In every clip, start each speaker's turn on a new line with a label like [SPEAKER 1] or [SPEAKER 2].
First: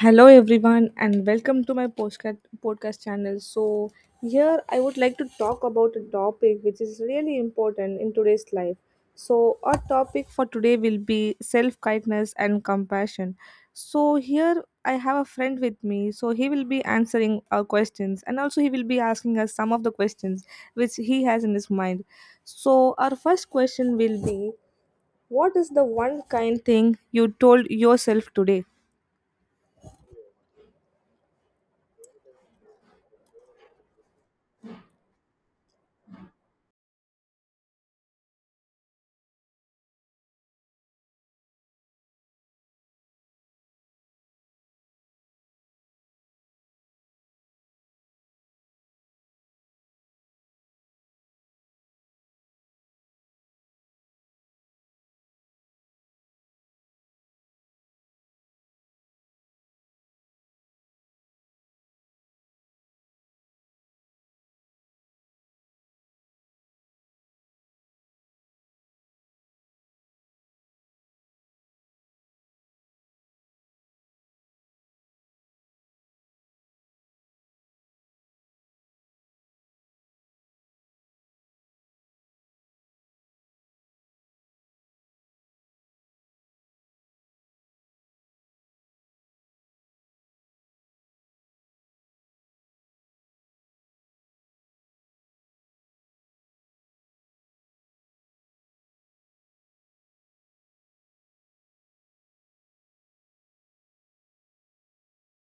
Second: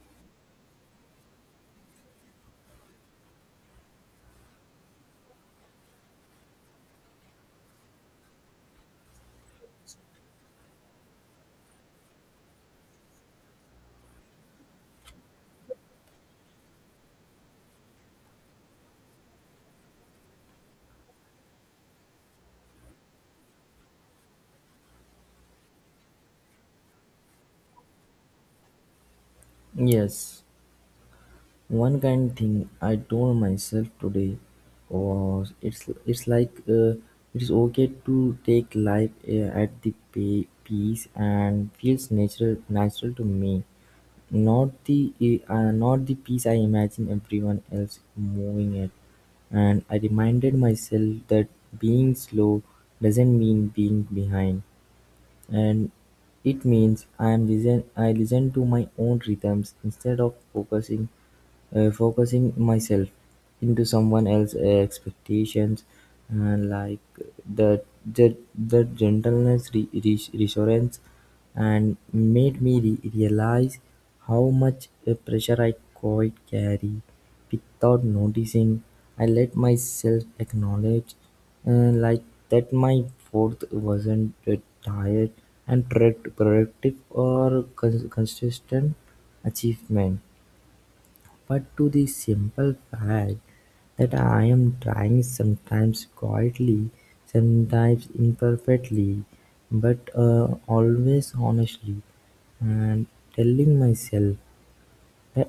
[SPEAKER 1] Hello everyone and welcome to my postcard podcast channel. So here I would like to talk about a topic which is really important in today's life. So our topic for today will be self-kindness and compassion. So here I have a friend with me. So he will be answering our questions and also he will be asking us some of the questions which he has in his mind. So our first question will be, what is the one kind thing you told yourself today?
[SPEAKER 2] Yes, one kind thing I told myself today was it's like it's okay to take life at the pay, peace and feels natural to me, not the not the peace I imagine everyone else moving at, and I reminded myself that being slow doesn't mean being behind and it means I listen to my own rhythms instead of focusing myself into someone else's expectations, and like the gentleness reassurance and made me realize how much a pressure I quite carry without noticing. I let myself acknowledge uh, like that my 4th wasn't tired and productive or consistent achievement, but to the simple fact that I am trying, sometimes quietly, sometimes imperfectly, but always honestly, and telling myself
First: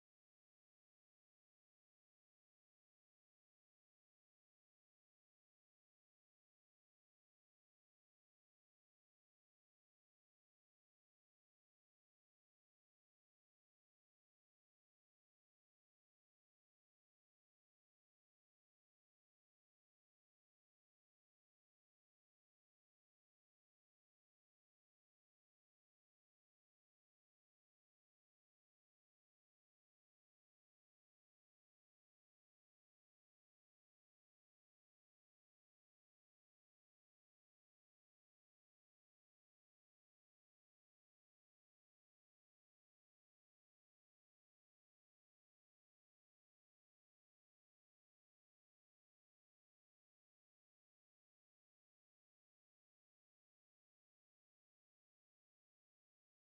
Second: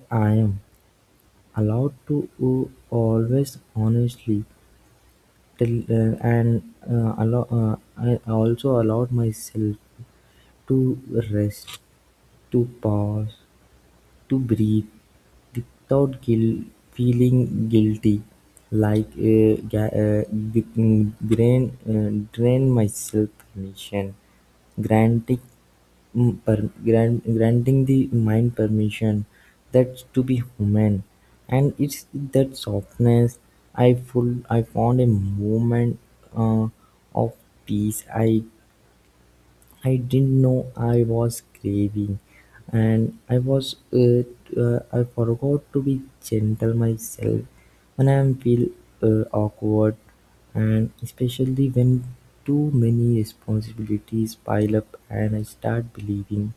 [SPEAKER 2] I'm allowed to oo always honestly till and allow. I also allowed myself to rest, to pause, to breathe without feeling guilty, like drain, drain myself permission, granting granting the mind permission that to be human. And it's that softness I found a moment uh, of peace I didn't know I was craving, and I forgot to be gentle myself when I feel awkward, and especially when too many responsibilities pile up, and I start believing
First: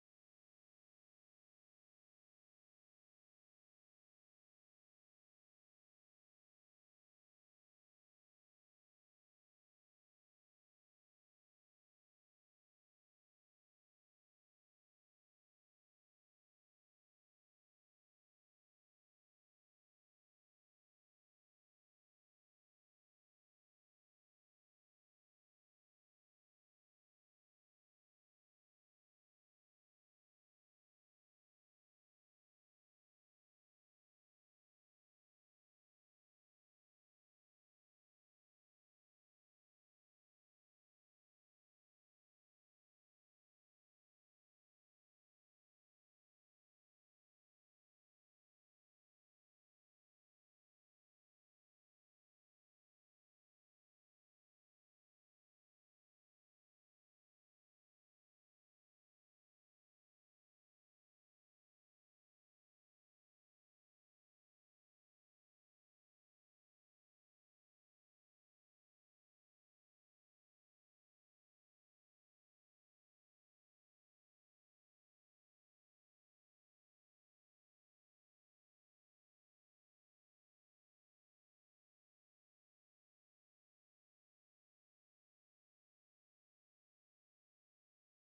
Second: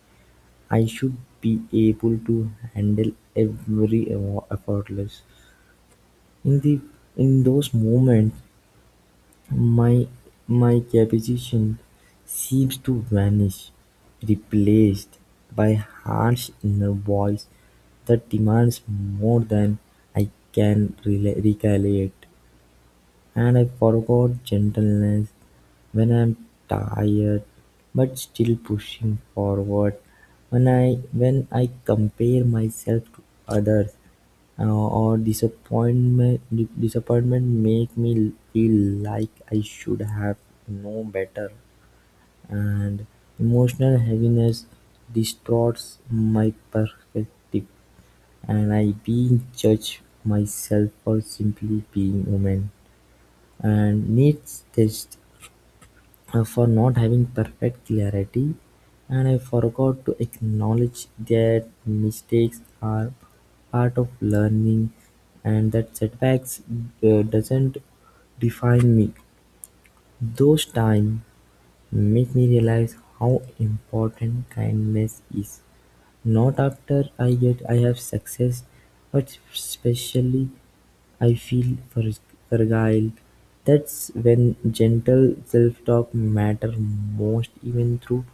[SPEAKER 2] I should be able to handle every evo- effortless. In the in those moments, my my capacity seems to vanish, replaced by harsh inner voice that demands more than I can recollect, and I forgot gentleness. When I'm tired but still pushing forward, when I compare myself to others, or disappointment make me feel like I should have known better, and emotional heaviness distorts my perspective, and I being judge myself for simply being human and needs test, for not having perfect clarity, and I forgot to acknowledge that mistakes are part of learning and that setbacks doesn't define me. Those times make me realize how important kindness is, not after I have success, but especially I feel fragile. That's when gentle self-talk matter most, even through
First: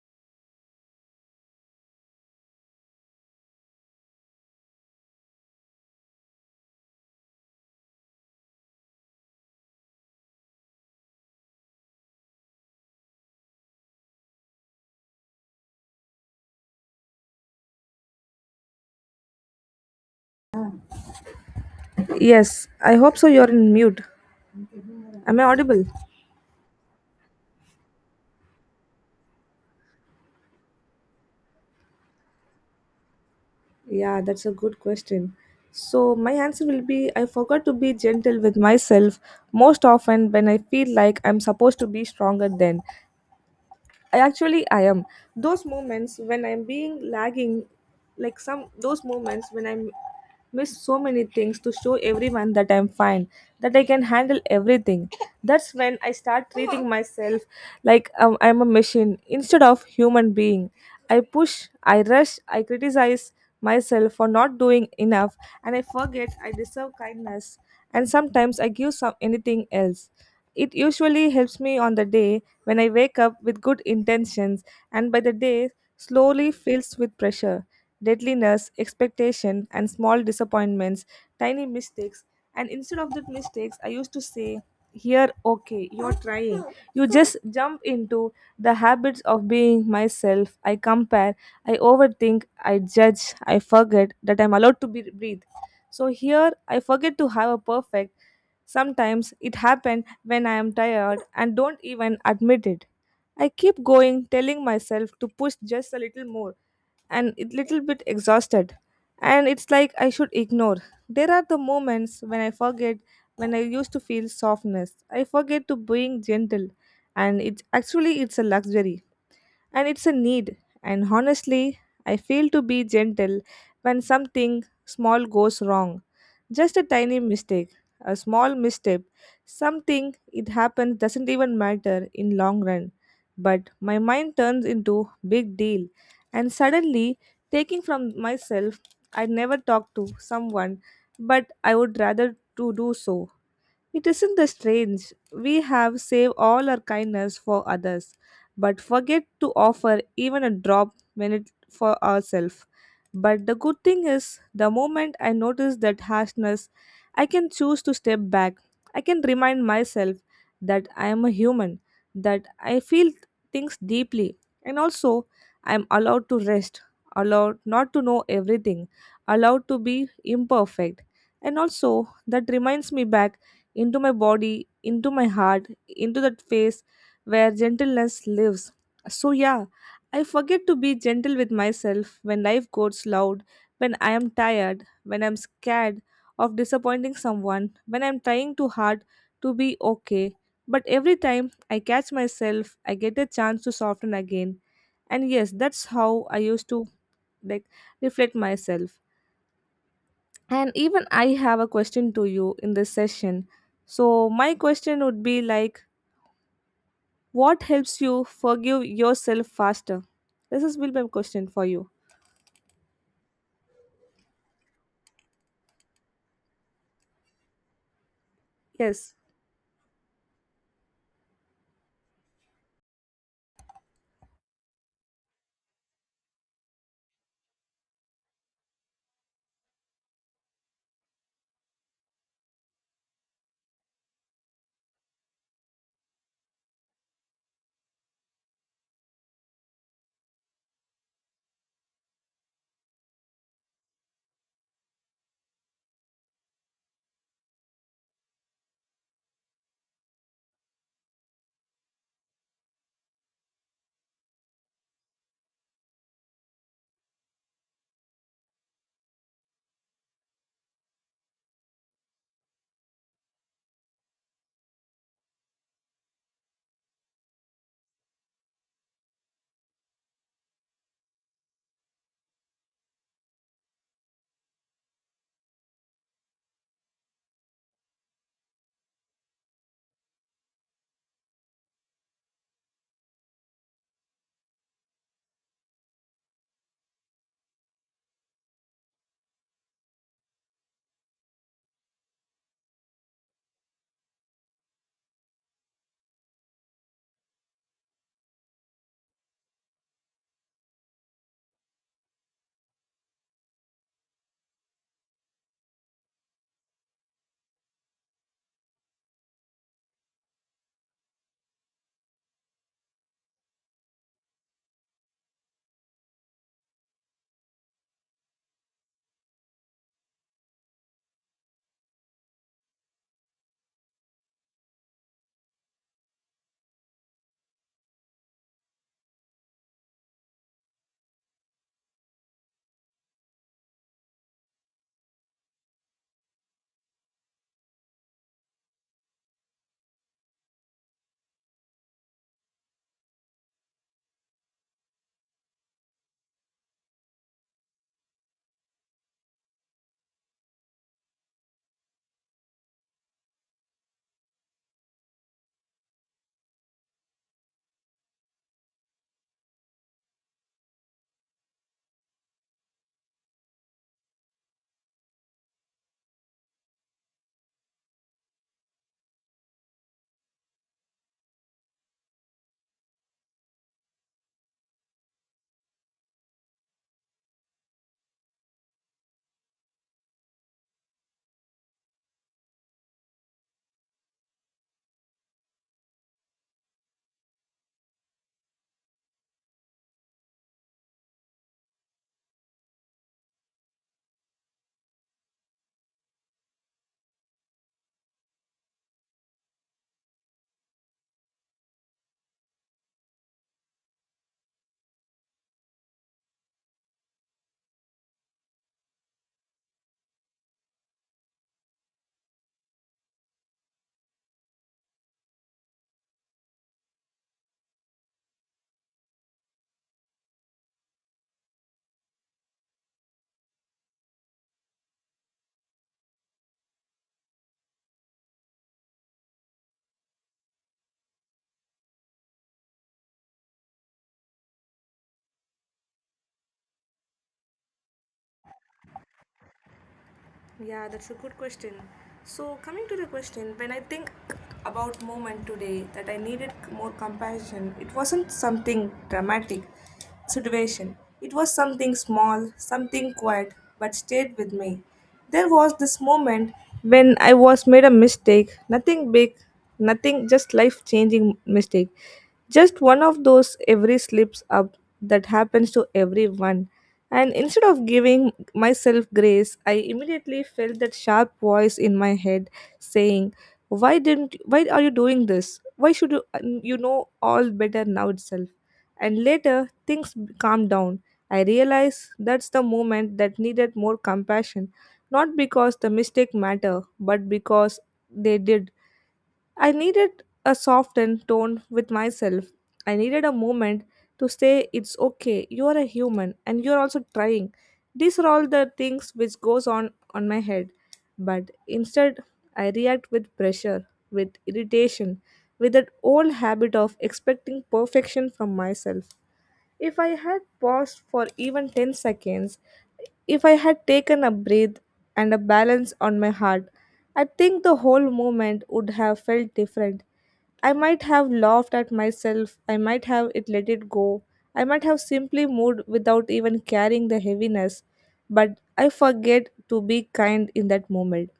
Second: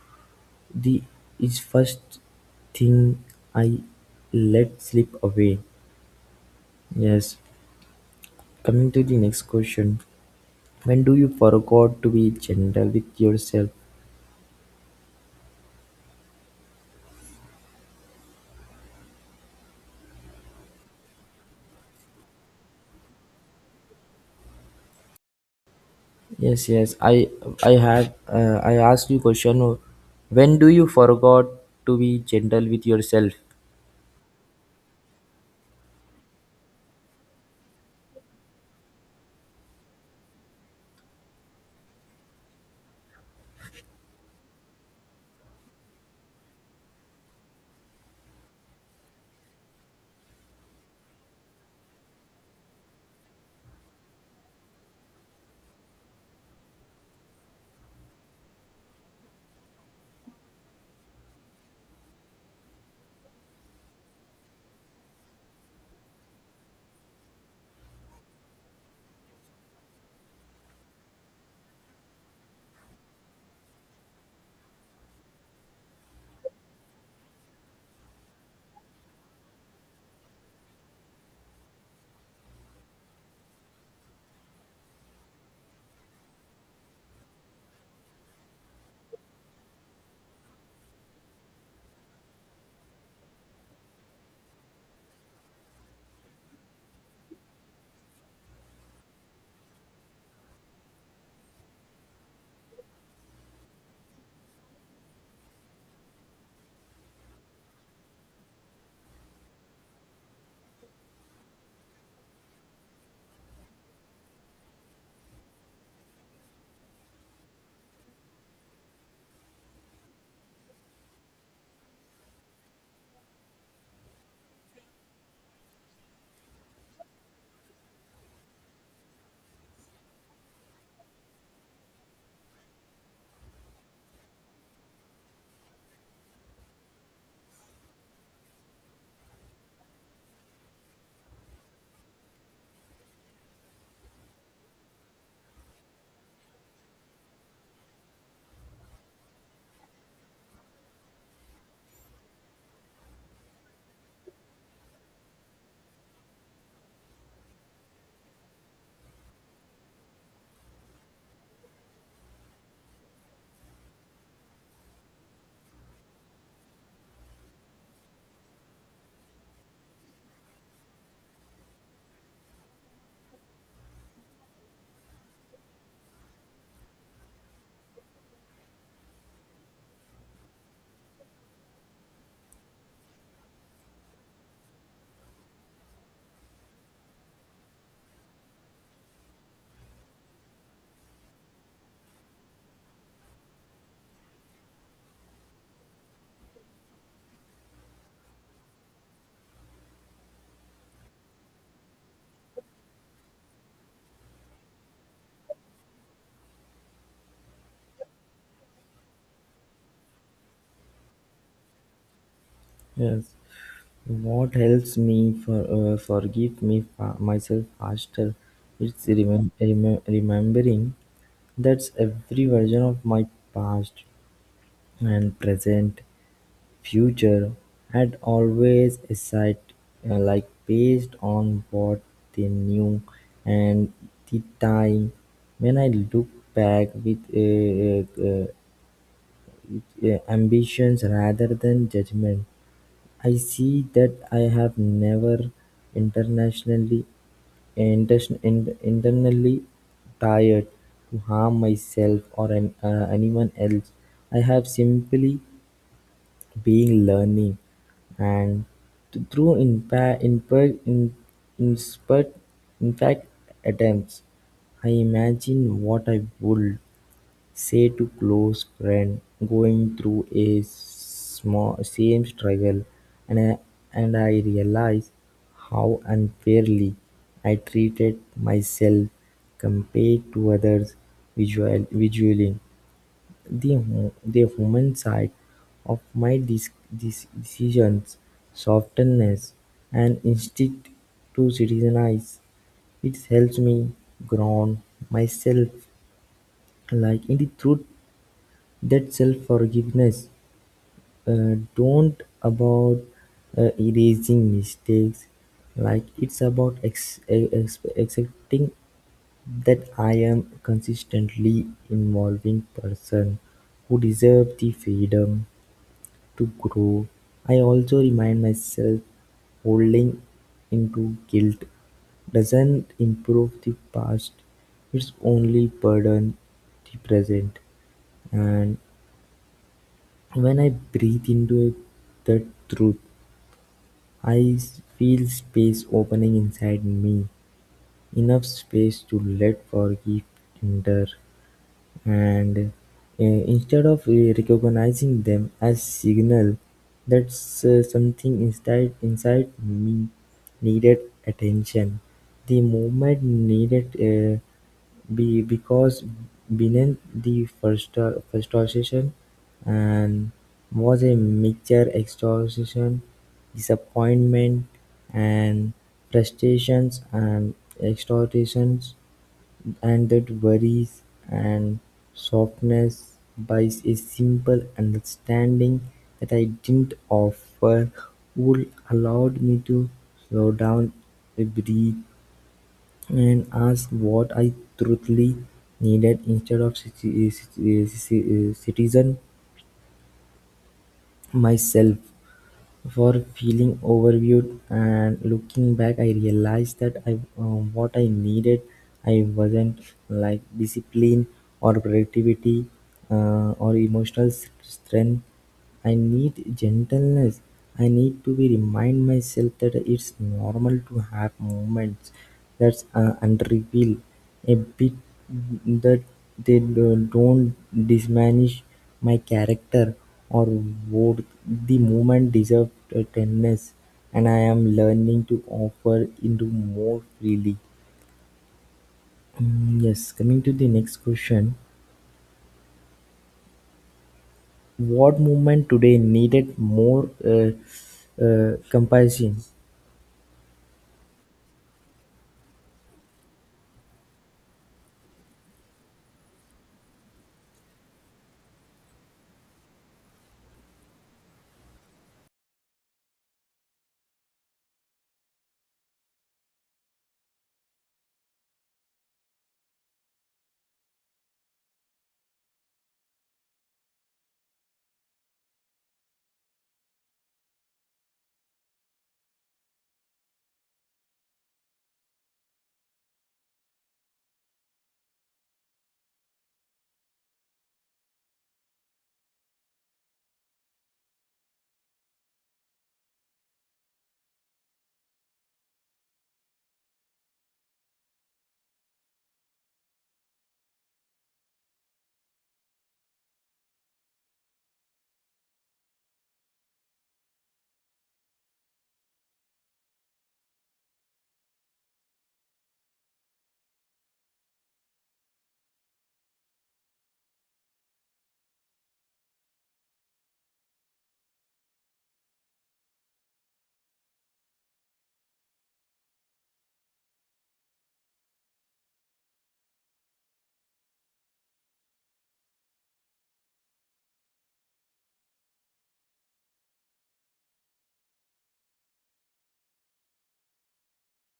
[SPEAKER 2] the is first thing I let slip away. Yes. Coming to the next question. When do you forgot to be gentle with yourself?
[SPEAKER 1] Yes, I hope so. You're in mute. Am I audible?
[SPEAKER 2] Yes, yes. I had I asked you question. When do you forgot to be gentle with yourself?
[SPEAKER 1] Yeah, that's a good question. So my answer will be, I forgot to be gentle with myself most often when I feel like I'm supposed to be stronger then. I actually I am those moments when I'm being lagging, like some those moments when I'm miss so many things to show everyone that I'm fine, that I can handle everything. That's when I start treating myself like I'm a machine instead of human being. I push, I rush, I criticize myself for not doing enough, and I forget I deserve kindness. And sometimes I give some anything else. It usually helps me on the day when I wake up with good intentions, and by the day, slowly fills with pressure, deadliness, expectation, and small disappointments, tiny mistakes. And instead of that mistakes, I used to say, here, okay, you're trying. You just jump into the habits of being myself. I compare, I overthink, I judge, I forget that I'm allowed to be, breathe. So here, I forget to have a perfect. Sometimes it happens when I am tired and don't even admit it. I keep going, telling myself to push just a little more, and a little bit exhausted. And it's like I should ignore. There are the moments when I forget, when I used to feel softness. I forget to being gentle, and it's actually it's a luxury and it's a need. And honestly, I fail to be gentle when something small goes wrong. Just a tiny mistake, a small misstep, something it happens doesn't even matter in long run. But my mind turns into big deal and suddenly taking from myself. I never talk to someone, but I would rather to do so. It isn't the strange. We have saved all our kindness for others, but forget to offer even a drop when it for ourselves. But the good thing is, the moment I notice that harshness, I can choose to step back. I can remind myself that I am a human, that I feel things deeply, and also I am allowed to rest, allowed not to know everything, allowed to be imperfect. And also, that reminds me back into my body, into my heart, into that face where gentleness lives. So, yeah, I forget to be gentle with myself when life goes loud, when I am tired, when I'm scared of disappointing someone, when I'm trying too hard to be okay. But every time I catch myself, I get a chance to soften again. And yes, that's how I used to like reflect myself. And even I have a question to you in this session. So, my question would be like, what helps you forgive yourself faster? This is will be my question for you.
[SPEAKER 2] Yes. What helps me for forgive me myself faster? It's
[SPEAKER 1] Yes.
[SPEAKER 2] remembering that's every version of my past and present future had always a essayed, like based on what they knew and the time. When I look back with ambitions rather than judgment, I see that I have never internationally, internally, tired to harm myself or an anyone else. I have simply being learning and through inspert, in fact attempts. I imagine what I would say to close friend going through a small same struggle, and and I realize how unfairly I treated myself compared to others visual, visually the the human side of my decisions, softness and instinct to criticize. It helps me ground myself like in the truth that self-forgiveness don't about erasing mistakes, like it's about accepting that I am consistently involving person who deserve the freedom to grow. I also remind myself holding into guilt doesn't improve the past, it's only burden the present. And when I breathe into it, that truth, I feel space opening inside me, enough space to let forgive enter. And instead of recognizing them as signal, that something inside me needed attention, the movement needed be because beneath the first frustration and was a mixture extortion, disappointment, and frustrations and exhortations and that worries and softness buys a simple understanding that I didn't offer would allowed me to slow down, breathe, and ask what I truly needed instead of citizen myself for feeling overviewed. And looking back I realized that I what I needed I wasn't like discipline or productivity or emotional strength. I need gentleness. I need to be remind myself that it's normal to have moments that's unrevealed a bit, that they don't diminish my character or worth. The movement deserved tenderness, and I am learning to offer into more freely. Yes, coming to the next question. What movement today needed more compassion?
[SPEAKER 1] Yeah, that's a good question. So, coming to the question, when I think about moment today that I needed more compassion, it wasn't something dramatic situation. It was something small, something quiet, but stayed with me. There was this moment when I was made a mistake, nothing big, nothing, just life changing mistake. Just one of those every slips up that happens to everyone. And instead of giving myself grace, I immediately felt that sharp voice in my head saying, why didn't, why are you doing this? Why should you you know all better now itself? And later things calmed down. I realized that's the moment that needed more compassion, not because the mistake matter, but because they did. I needed a softened tone with myself. I needed a moment to say it's okay, you are a human and you are also trying. These are all the things which goes on my head. But instead I react with pressure, with irritation, with that old habit of expecting perfection from myself. If I had paused for even 10 seconds, if I had taken a breath and a balance on my heart, I think the whole moment would have felt different. I might have laughed at myself, I might have it let it go, I might have simply moved without even carrying the heaviness, but I forget to be kind in that moment.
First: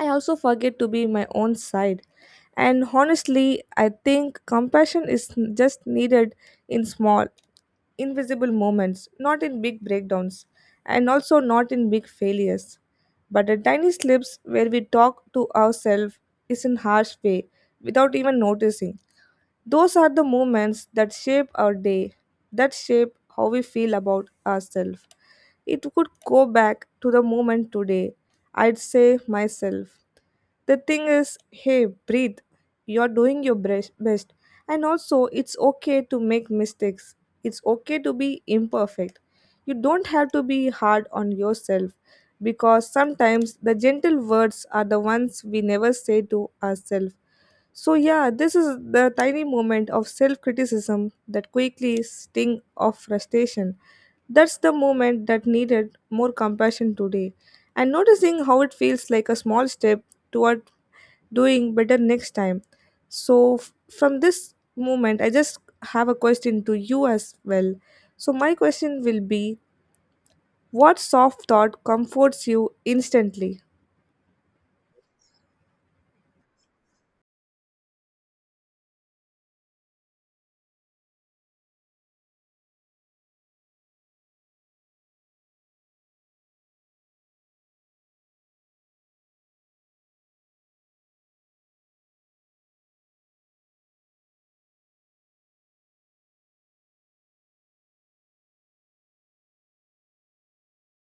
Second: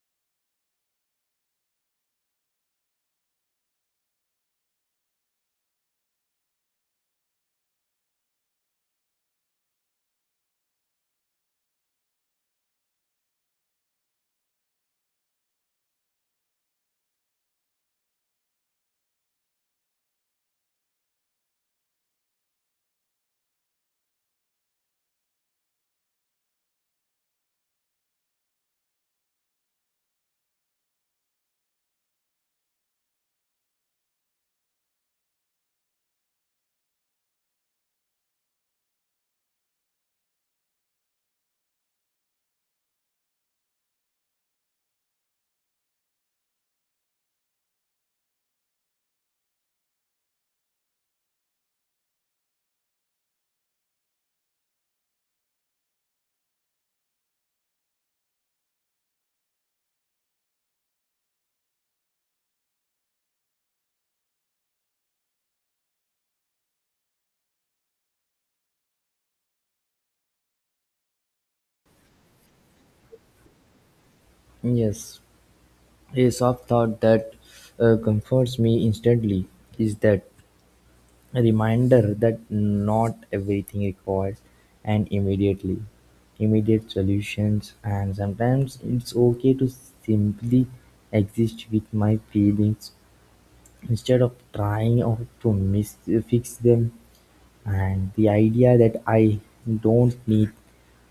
[SPEAKER 1] I also forget to be my own side. And honestly, I think compassion is just needed in small, invisible moments, not in big breakdowns, and also not in big failures. But the tiny slips where we talk to ourselves is in harsh way, without even noticing. Those are the moments that shape our day, that shape how we feel about ourselves. It could go back to the moment today. I'd say myself. The thing is, hey, breathe. You're doing your best. And also, it's okay to make mistakes. It's okay to be imperfect. You don't have to be hard on yourself because sometimes the gentle words are the ones we never say to ourselves. So yeah, this is the tiny moment of self-criticism that quickly sting of frustration. That's the moment that needed more compassion today. And noticing how it feels like a small step toward doing better next time. So from this moment, I just have a question to you as well. So my question will be, what soft thought comforts you instantly?
[SPEAKER 2] Yes, a soft thought that comforts me instantly is that a reminder that not everything requires an immediately immediate solutions, and sometimes it's okay to simply exist with my feelings instead of trying or to fix them. And the idea that I don't need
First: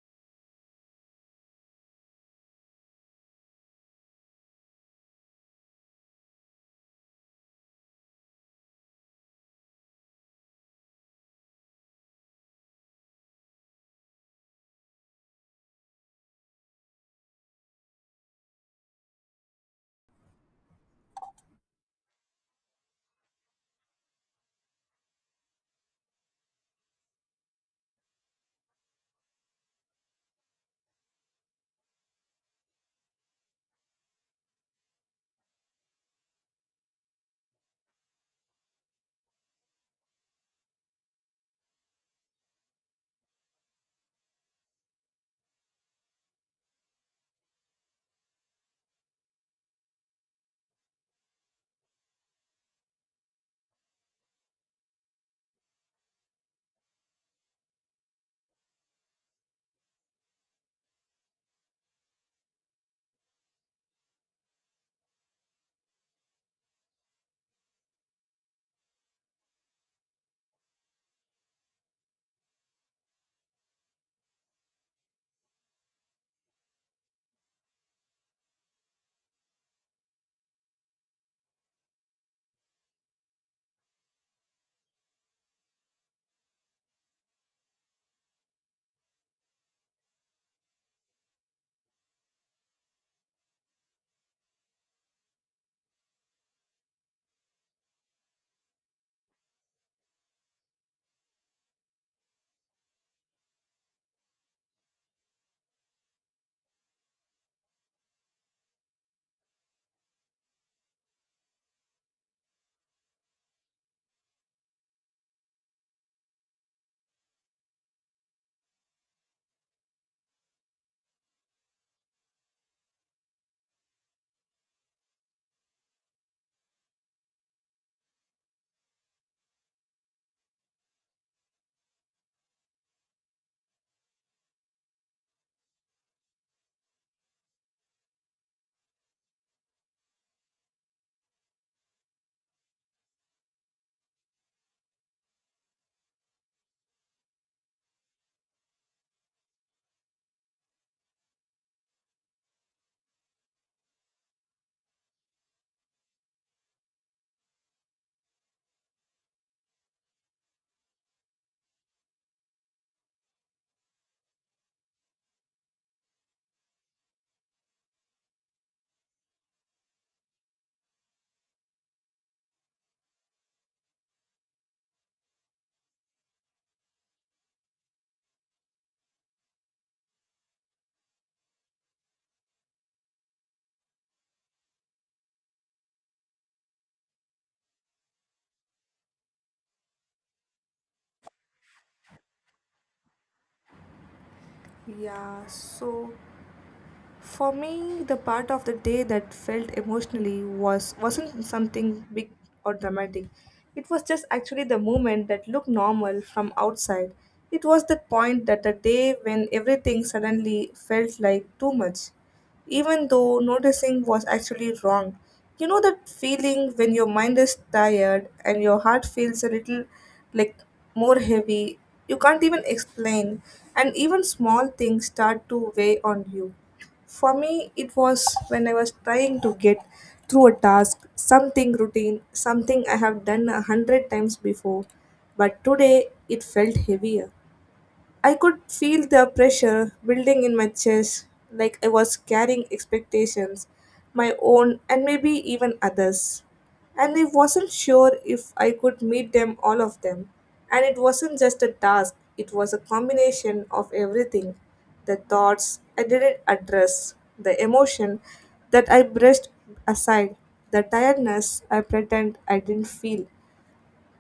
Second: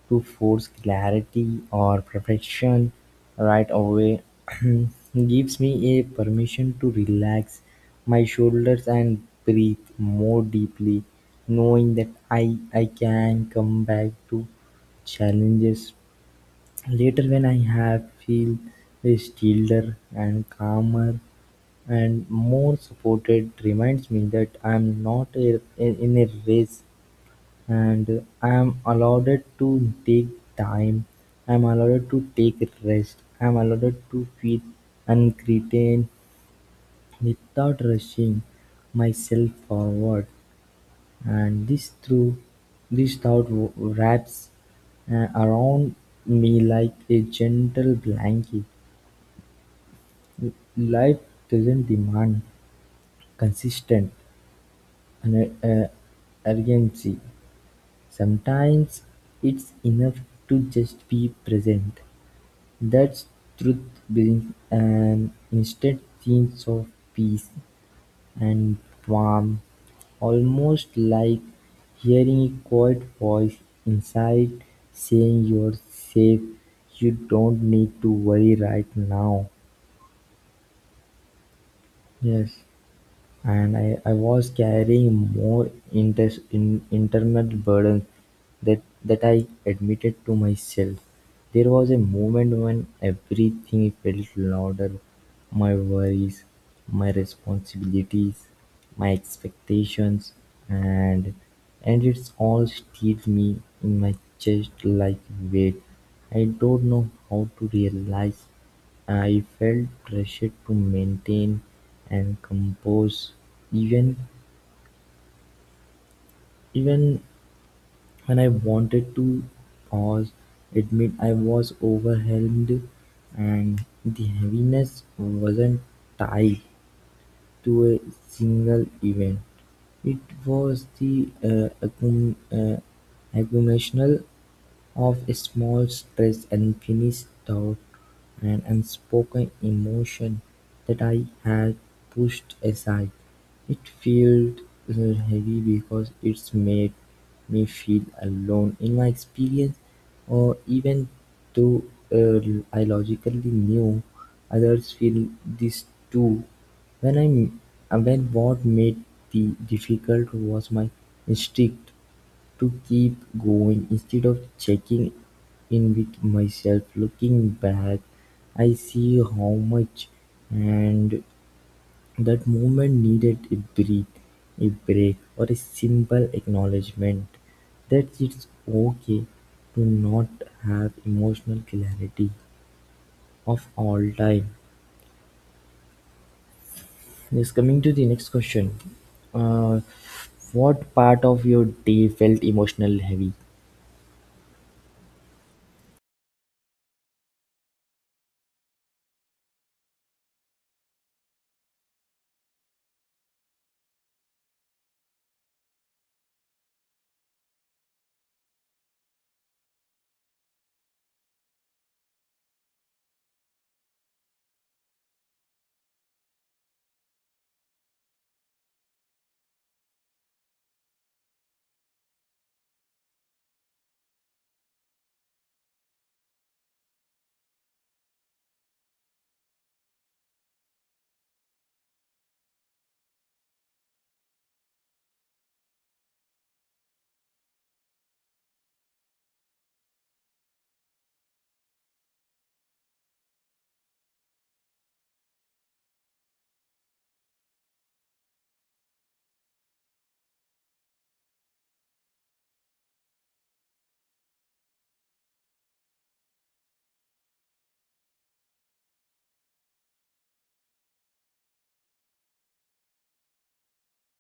[SPEAKER 2] to force clarity or perfection right away gives me a permission to relax my shoulders and breathe more deeply, knowing that I can come back to challenges later when I have feel stiller and calmer and more supported reminds me that I'm not a, in a race, and I'm allowed to take time, I'm allowed to take rest, I'm allowed to feel uncertain without rushing myself forward. And this thought wraps around me like a gentle blanket. Life doesn't demand consistent and urgency. Sometimes it's enough to just be present. That's truth being an instant sense of peace and balm, almost like hearing a quiet voice inside saying you're safe, you don't need to worry right now. Yes, and I was carrying more internal burdens that I admitted to myself there was a moment when everything felt louder: my worries, my responsibilities, my expectations, and and it's all steeled me in my chest like weight. I don't know how to realize. I felt pressured to maintain and compose, even even and I wanted to pause, admit I was overwhelmed, and the heaviness wasn't tied to a single event. It was the accumulation of small stress and finished thought and unspoken emotion that I had pushed aside. It felt heavy because it's made me feel alone in my experience, or even though uh, I logically knew others feel this too. When what made the difficult was my instinct to keep going instead of checking in with myself. Looking back, I see how much and that moment needed a breath, a break, or a simple acknowledgement that it's okay to not have emotional clarity of all time. Yes, coming to the next question. Uh, what part of your day felt emotional heavy?
[SPEAKER 1] Yeah, so for me, the part of the day that felt emotionally was wasn't something big or dramatic. It was just actually the moment that looked normal from outside. It was the point that the day when everything suddenly felt like too much, even though noticing was actually wrong. You know that feeling when your mind is tired and your heart feels a little like more heavy. You can't even explain, and even small things start to weigh on you. For me, it was when I was trying to get through a task, something routine, something I have done a hundred times before, but today it felt heavier. I could feel the pressure building in my chest, like I was carrying expectations, my own and maybe even others. And I wasn't sure if I could meet them, all of them. And it wasn't just a task, it was a combination of everything, the thoughts I didn't address, the emotion that I brushed aside, the tiredness I pretend I didn't feel.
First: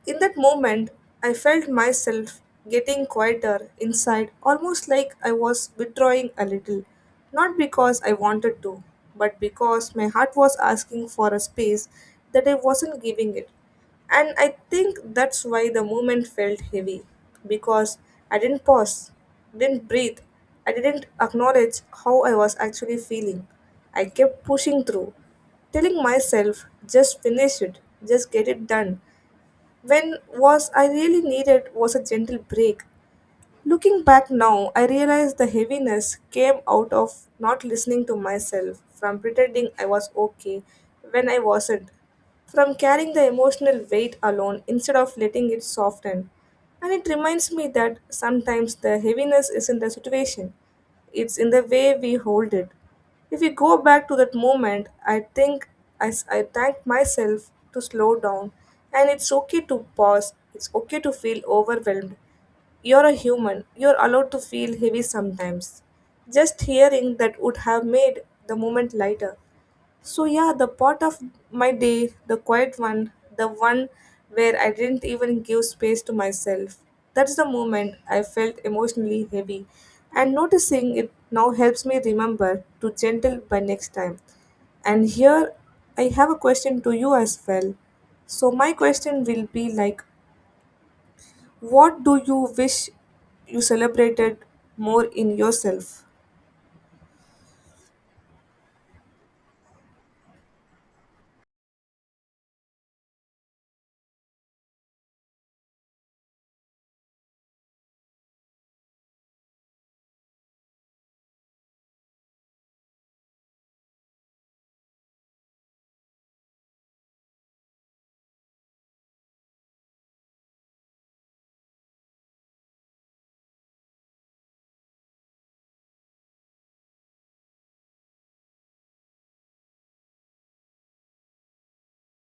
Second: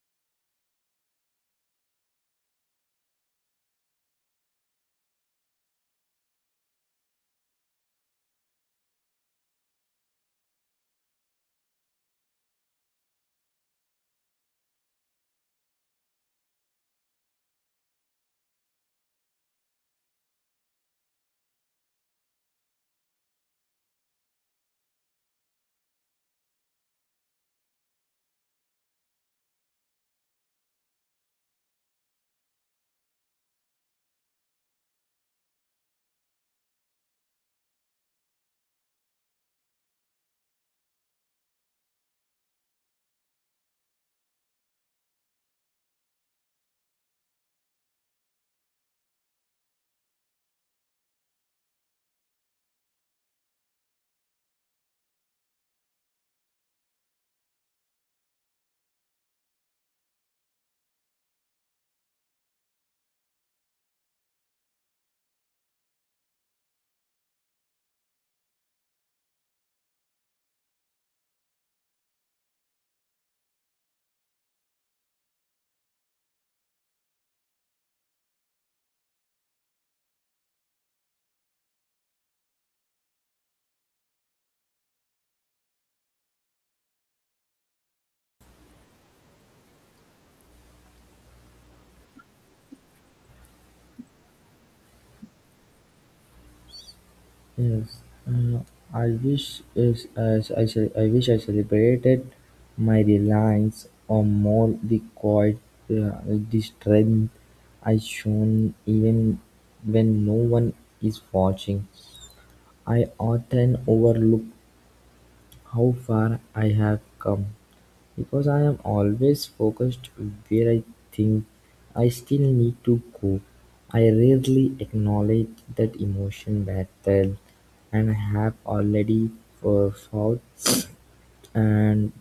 [SPEAKER 1] In that moment, I felt myself getting quieter inside, almost like I was withdrawing a little. Not because I wanted to, but because my heart was asking for a space that I wasn't giving it. And I think that's why the moment felt heavy, because I didn't pause, didn't breathe, I didn't acknowledge how I was actually feeling. I kept pushing through, telling myself, just finish it, just get it done when was I really needed was a gentle break. Looking back now, I realize the heaviness came out of not listening to myself, from pretending I was okay when I wasn't, from carrying the emotional weight alone instead of letting it soften. And it reminds me that sometimes the heaviness is in the situation, it's in the way we hold it. If we go back to that moment, I think I thank myself to slow down and it's okay to pause, it's okay to feel overwhelmed, you're a human, you're allowed to feel heavy sometimes. Just hearing that would have made the moment lighter. So, yeah, the part of my day, the quiet one, the one where I didn't even give space to myself, that's the moment I felt emotionally heavy. And noticing it now helps me remember to gentle by next time. And here I have a question to you as well. So, my question will be like, what do you wish you celebrated more in yourself?
[SPEAKER 2] Yes, I wish is as I I wish I celebrated my reliance on more the quiet, the strength I shown even when no one is watching. I often overlook how far I have come, because I am always focused where I think I still need to go. I rarely acknowledge that emotion battle and I have already fought and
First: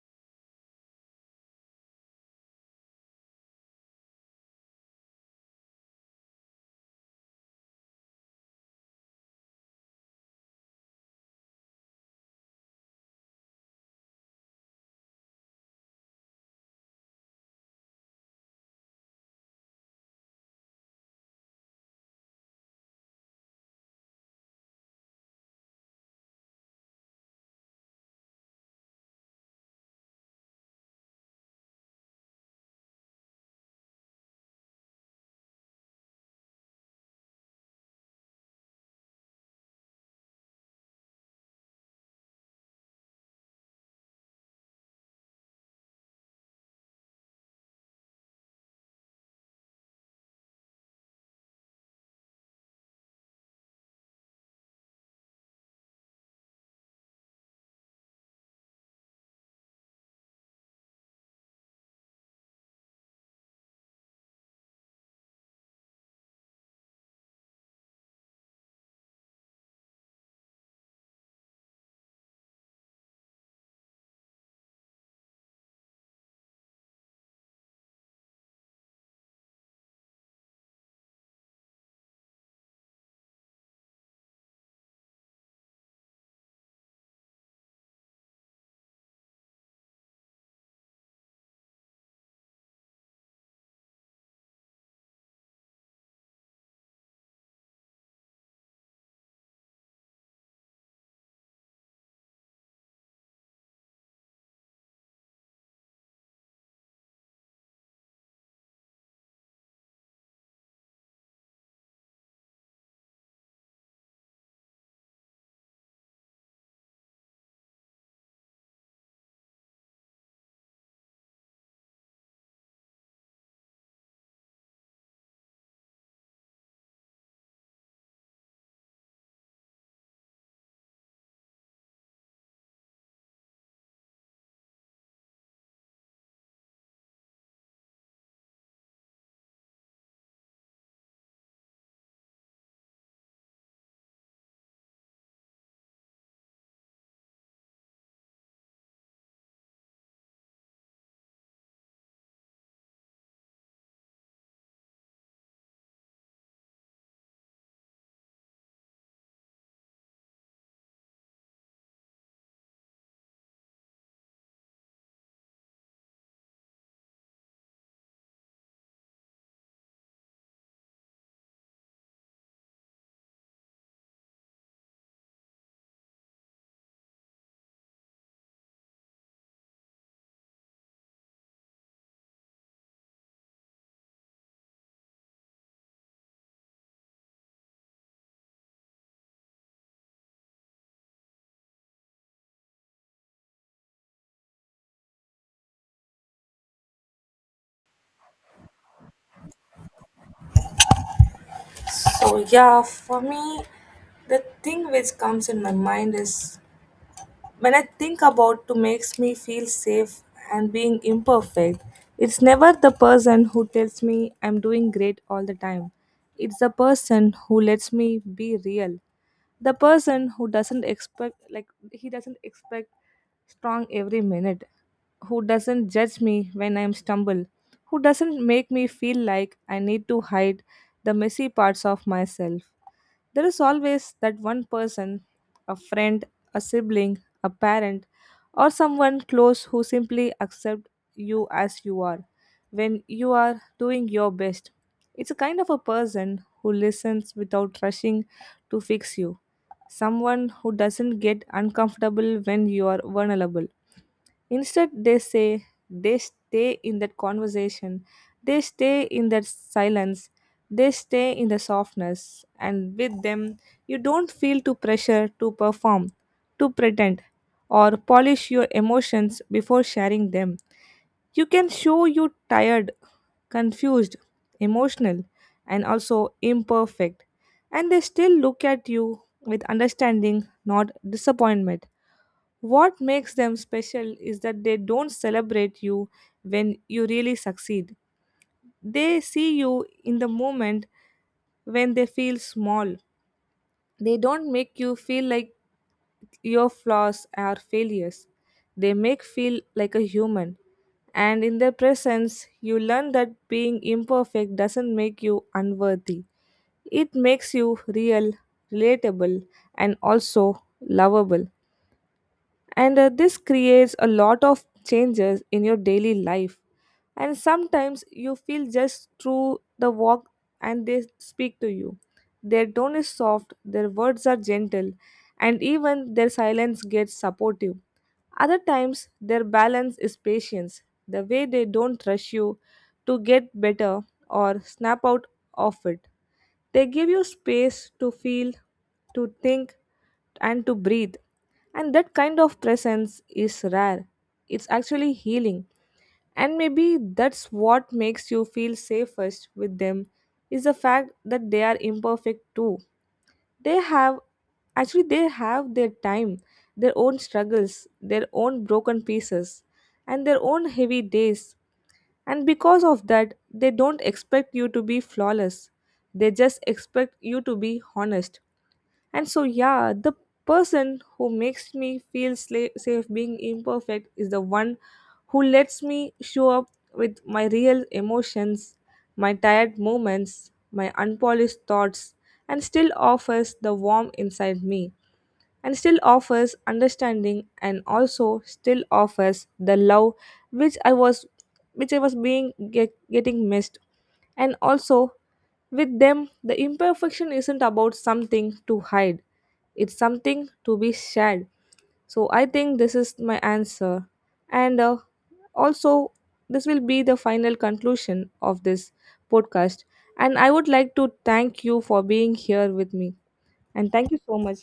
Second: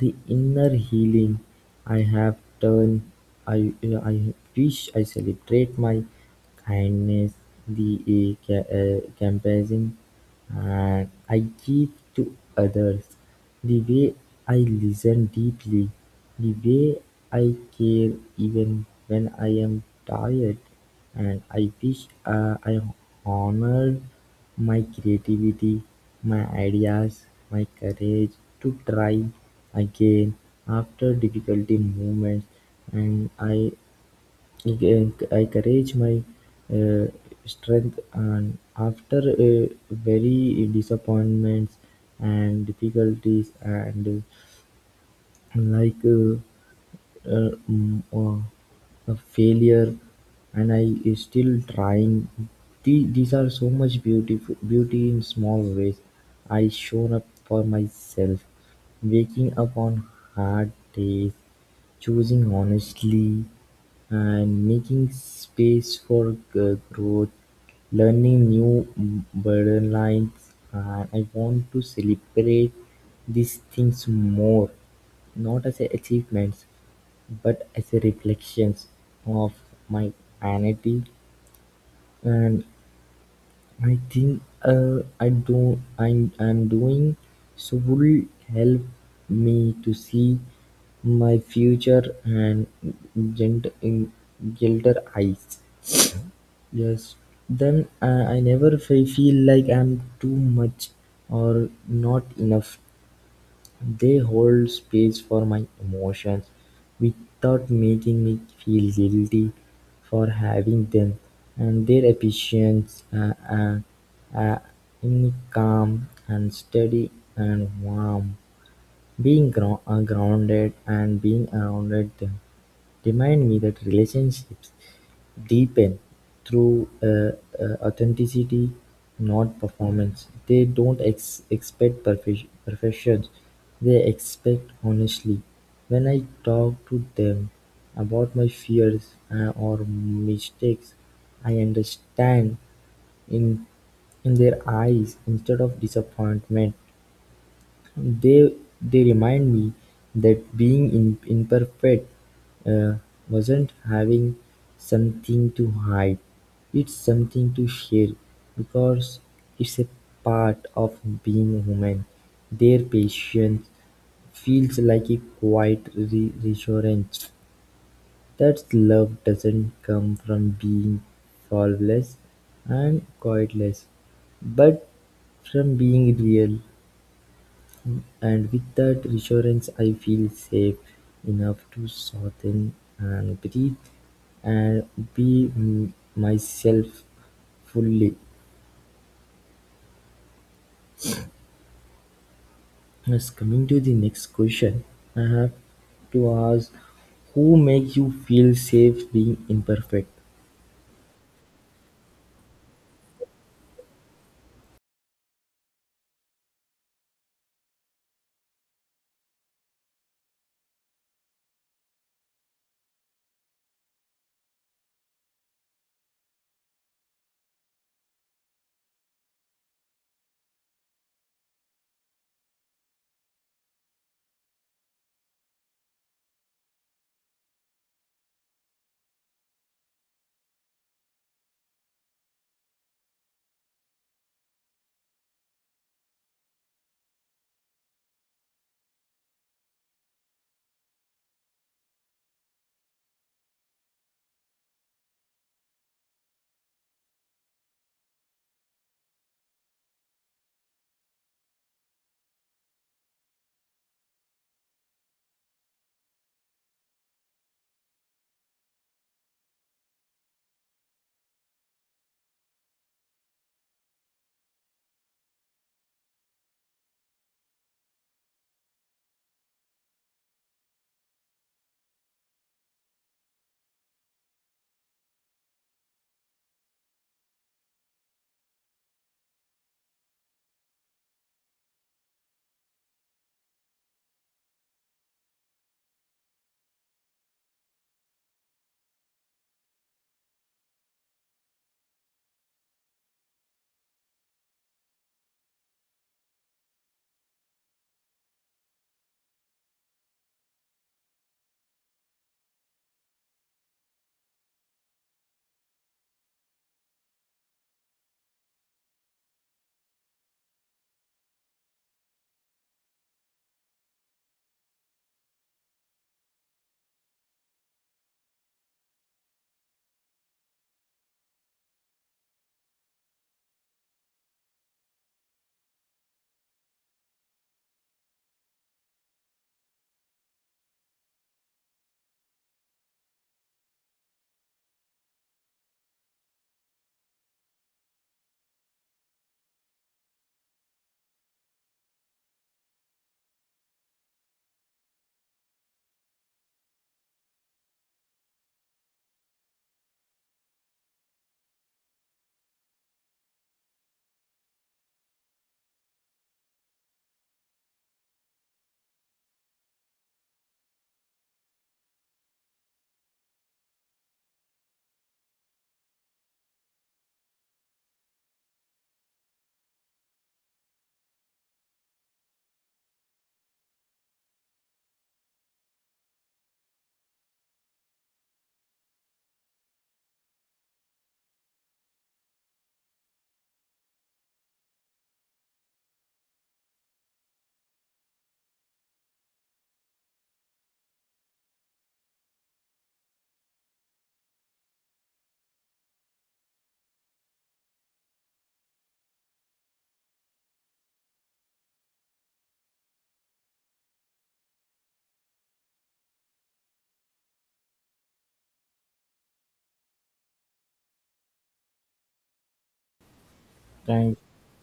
[SPEAKER 2] the inner healing I have done. I wish I celebrate my kindness, the compassion, and I give to others. The way I listen deeply, the way I care even when I am tired. And I wish I honored my creativity, my ideas, my courage to try again after difficulty moments, and I again I courage my uh, strength and after uh, very disappointments and difficulties and like. Uh, uh, mm, uh, a failure and I is still trying. The- These are so much beautiful beauty in small ways. I shown up for myself, waking up on hard days, choosing honestly, and making space for growth, learning new burden lines. And I want to celebrate these things more, not as achievements but as see reflections of my vanity, and I think I am doing so would help me to see my future and in gilder eyes. Yes. Then I never feel like I'm too much or not enough. They hold space for my emotions without making me feel guilty for having them, and their efficiency uh, in calm and steady and warm. Being grounded and being around them remind me that relationships deepen through authenticity, not performance. They don't expect perfection, they expect honestly. When I talk to them about my fears or mistakes, I understand in in their eyes instead of disappointment. They they remind me that being in, imperfect uh, wasn't having something to hide. It's something to share because it's a part of being human. Their patience feels like a quiet reassurance that love doesn't come from being faultless and quietless, but from being real. And with that reassurance I feel safe enough to soften and breathe and be myself fully. Yes, coming to the next question, I have to ask, who makes you feel safe being imperfect?
[SPEAKER 1] So yeah, for me, the thing which comes in my mind is when I think about to makes me feel safe and being imperfect. It's never the person who tells me I'm doing great all the time. It's the person who lets me be real, the person who doesn't expect like he doesn't expect strong every minute, who doesn't judge me when I'm stumble, who doesn't make me feel like I need to hide the messy parts of myself. There is always that one person, a friend, a sibling, a parent, or someone close who simply accept you as you are when you are doing your best. It's a kind of a person who listens without rushing to fix you. Someone who doesn't get uncomfortable when you are vulnerable. Instead, they say they stay in that conversation, they stay in that silence, they stay in the softness, and with them, you don't feel too pressure to perform, to pretend, or polish your emotions before sharing them. You can show you tired, confused, emotional, and also imperfect, and they still look at you with understanding, not disappointment. What makes them special is that they don't celebrate you when you really succeed. They see you in the moment when they feel small. They don't make you feel like your flaws are failures. They make feel like a human. And in their presence, you learn that being imperfect doesn't make you unworthy. It makes you real, relatable, and also lovable. And this creates a lot of changes in your daily life, and sometimes you feel just through the walk and they speak to you. Their tone is soft, their words are gentle, and even their silence gets supportive. Other times their balance is patience, the way they don't rush you to get better or snap out of it. They give you space to feel, to think, and to breathe. And that kind of presence is rare. It's actually healing. And maybe that's what makes you feel safest with them is the fact that they are imperfect too. They have actually they have their time, their own struggles, their own broken pieces, and their own heavy days, and because of that, they don't expect you to be flawless. They just expect you to be honest. And so, yeah, the person who makes me feel safe being imperfect is the one who lets me show up with my real emotions, my tired moments, my unpolished thoughts, and still offers the warmth inside me and still offers understanding and also still offers the love which I was being get, getting missed, and also with them the imperfection isn't about something to hide, it's something to be shared. So I think this is my answer, and also this will be the final conclusion of this podcast, and I would like to thank you for being here with me, and thank you so much.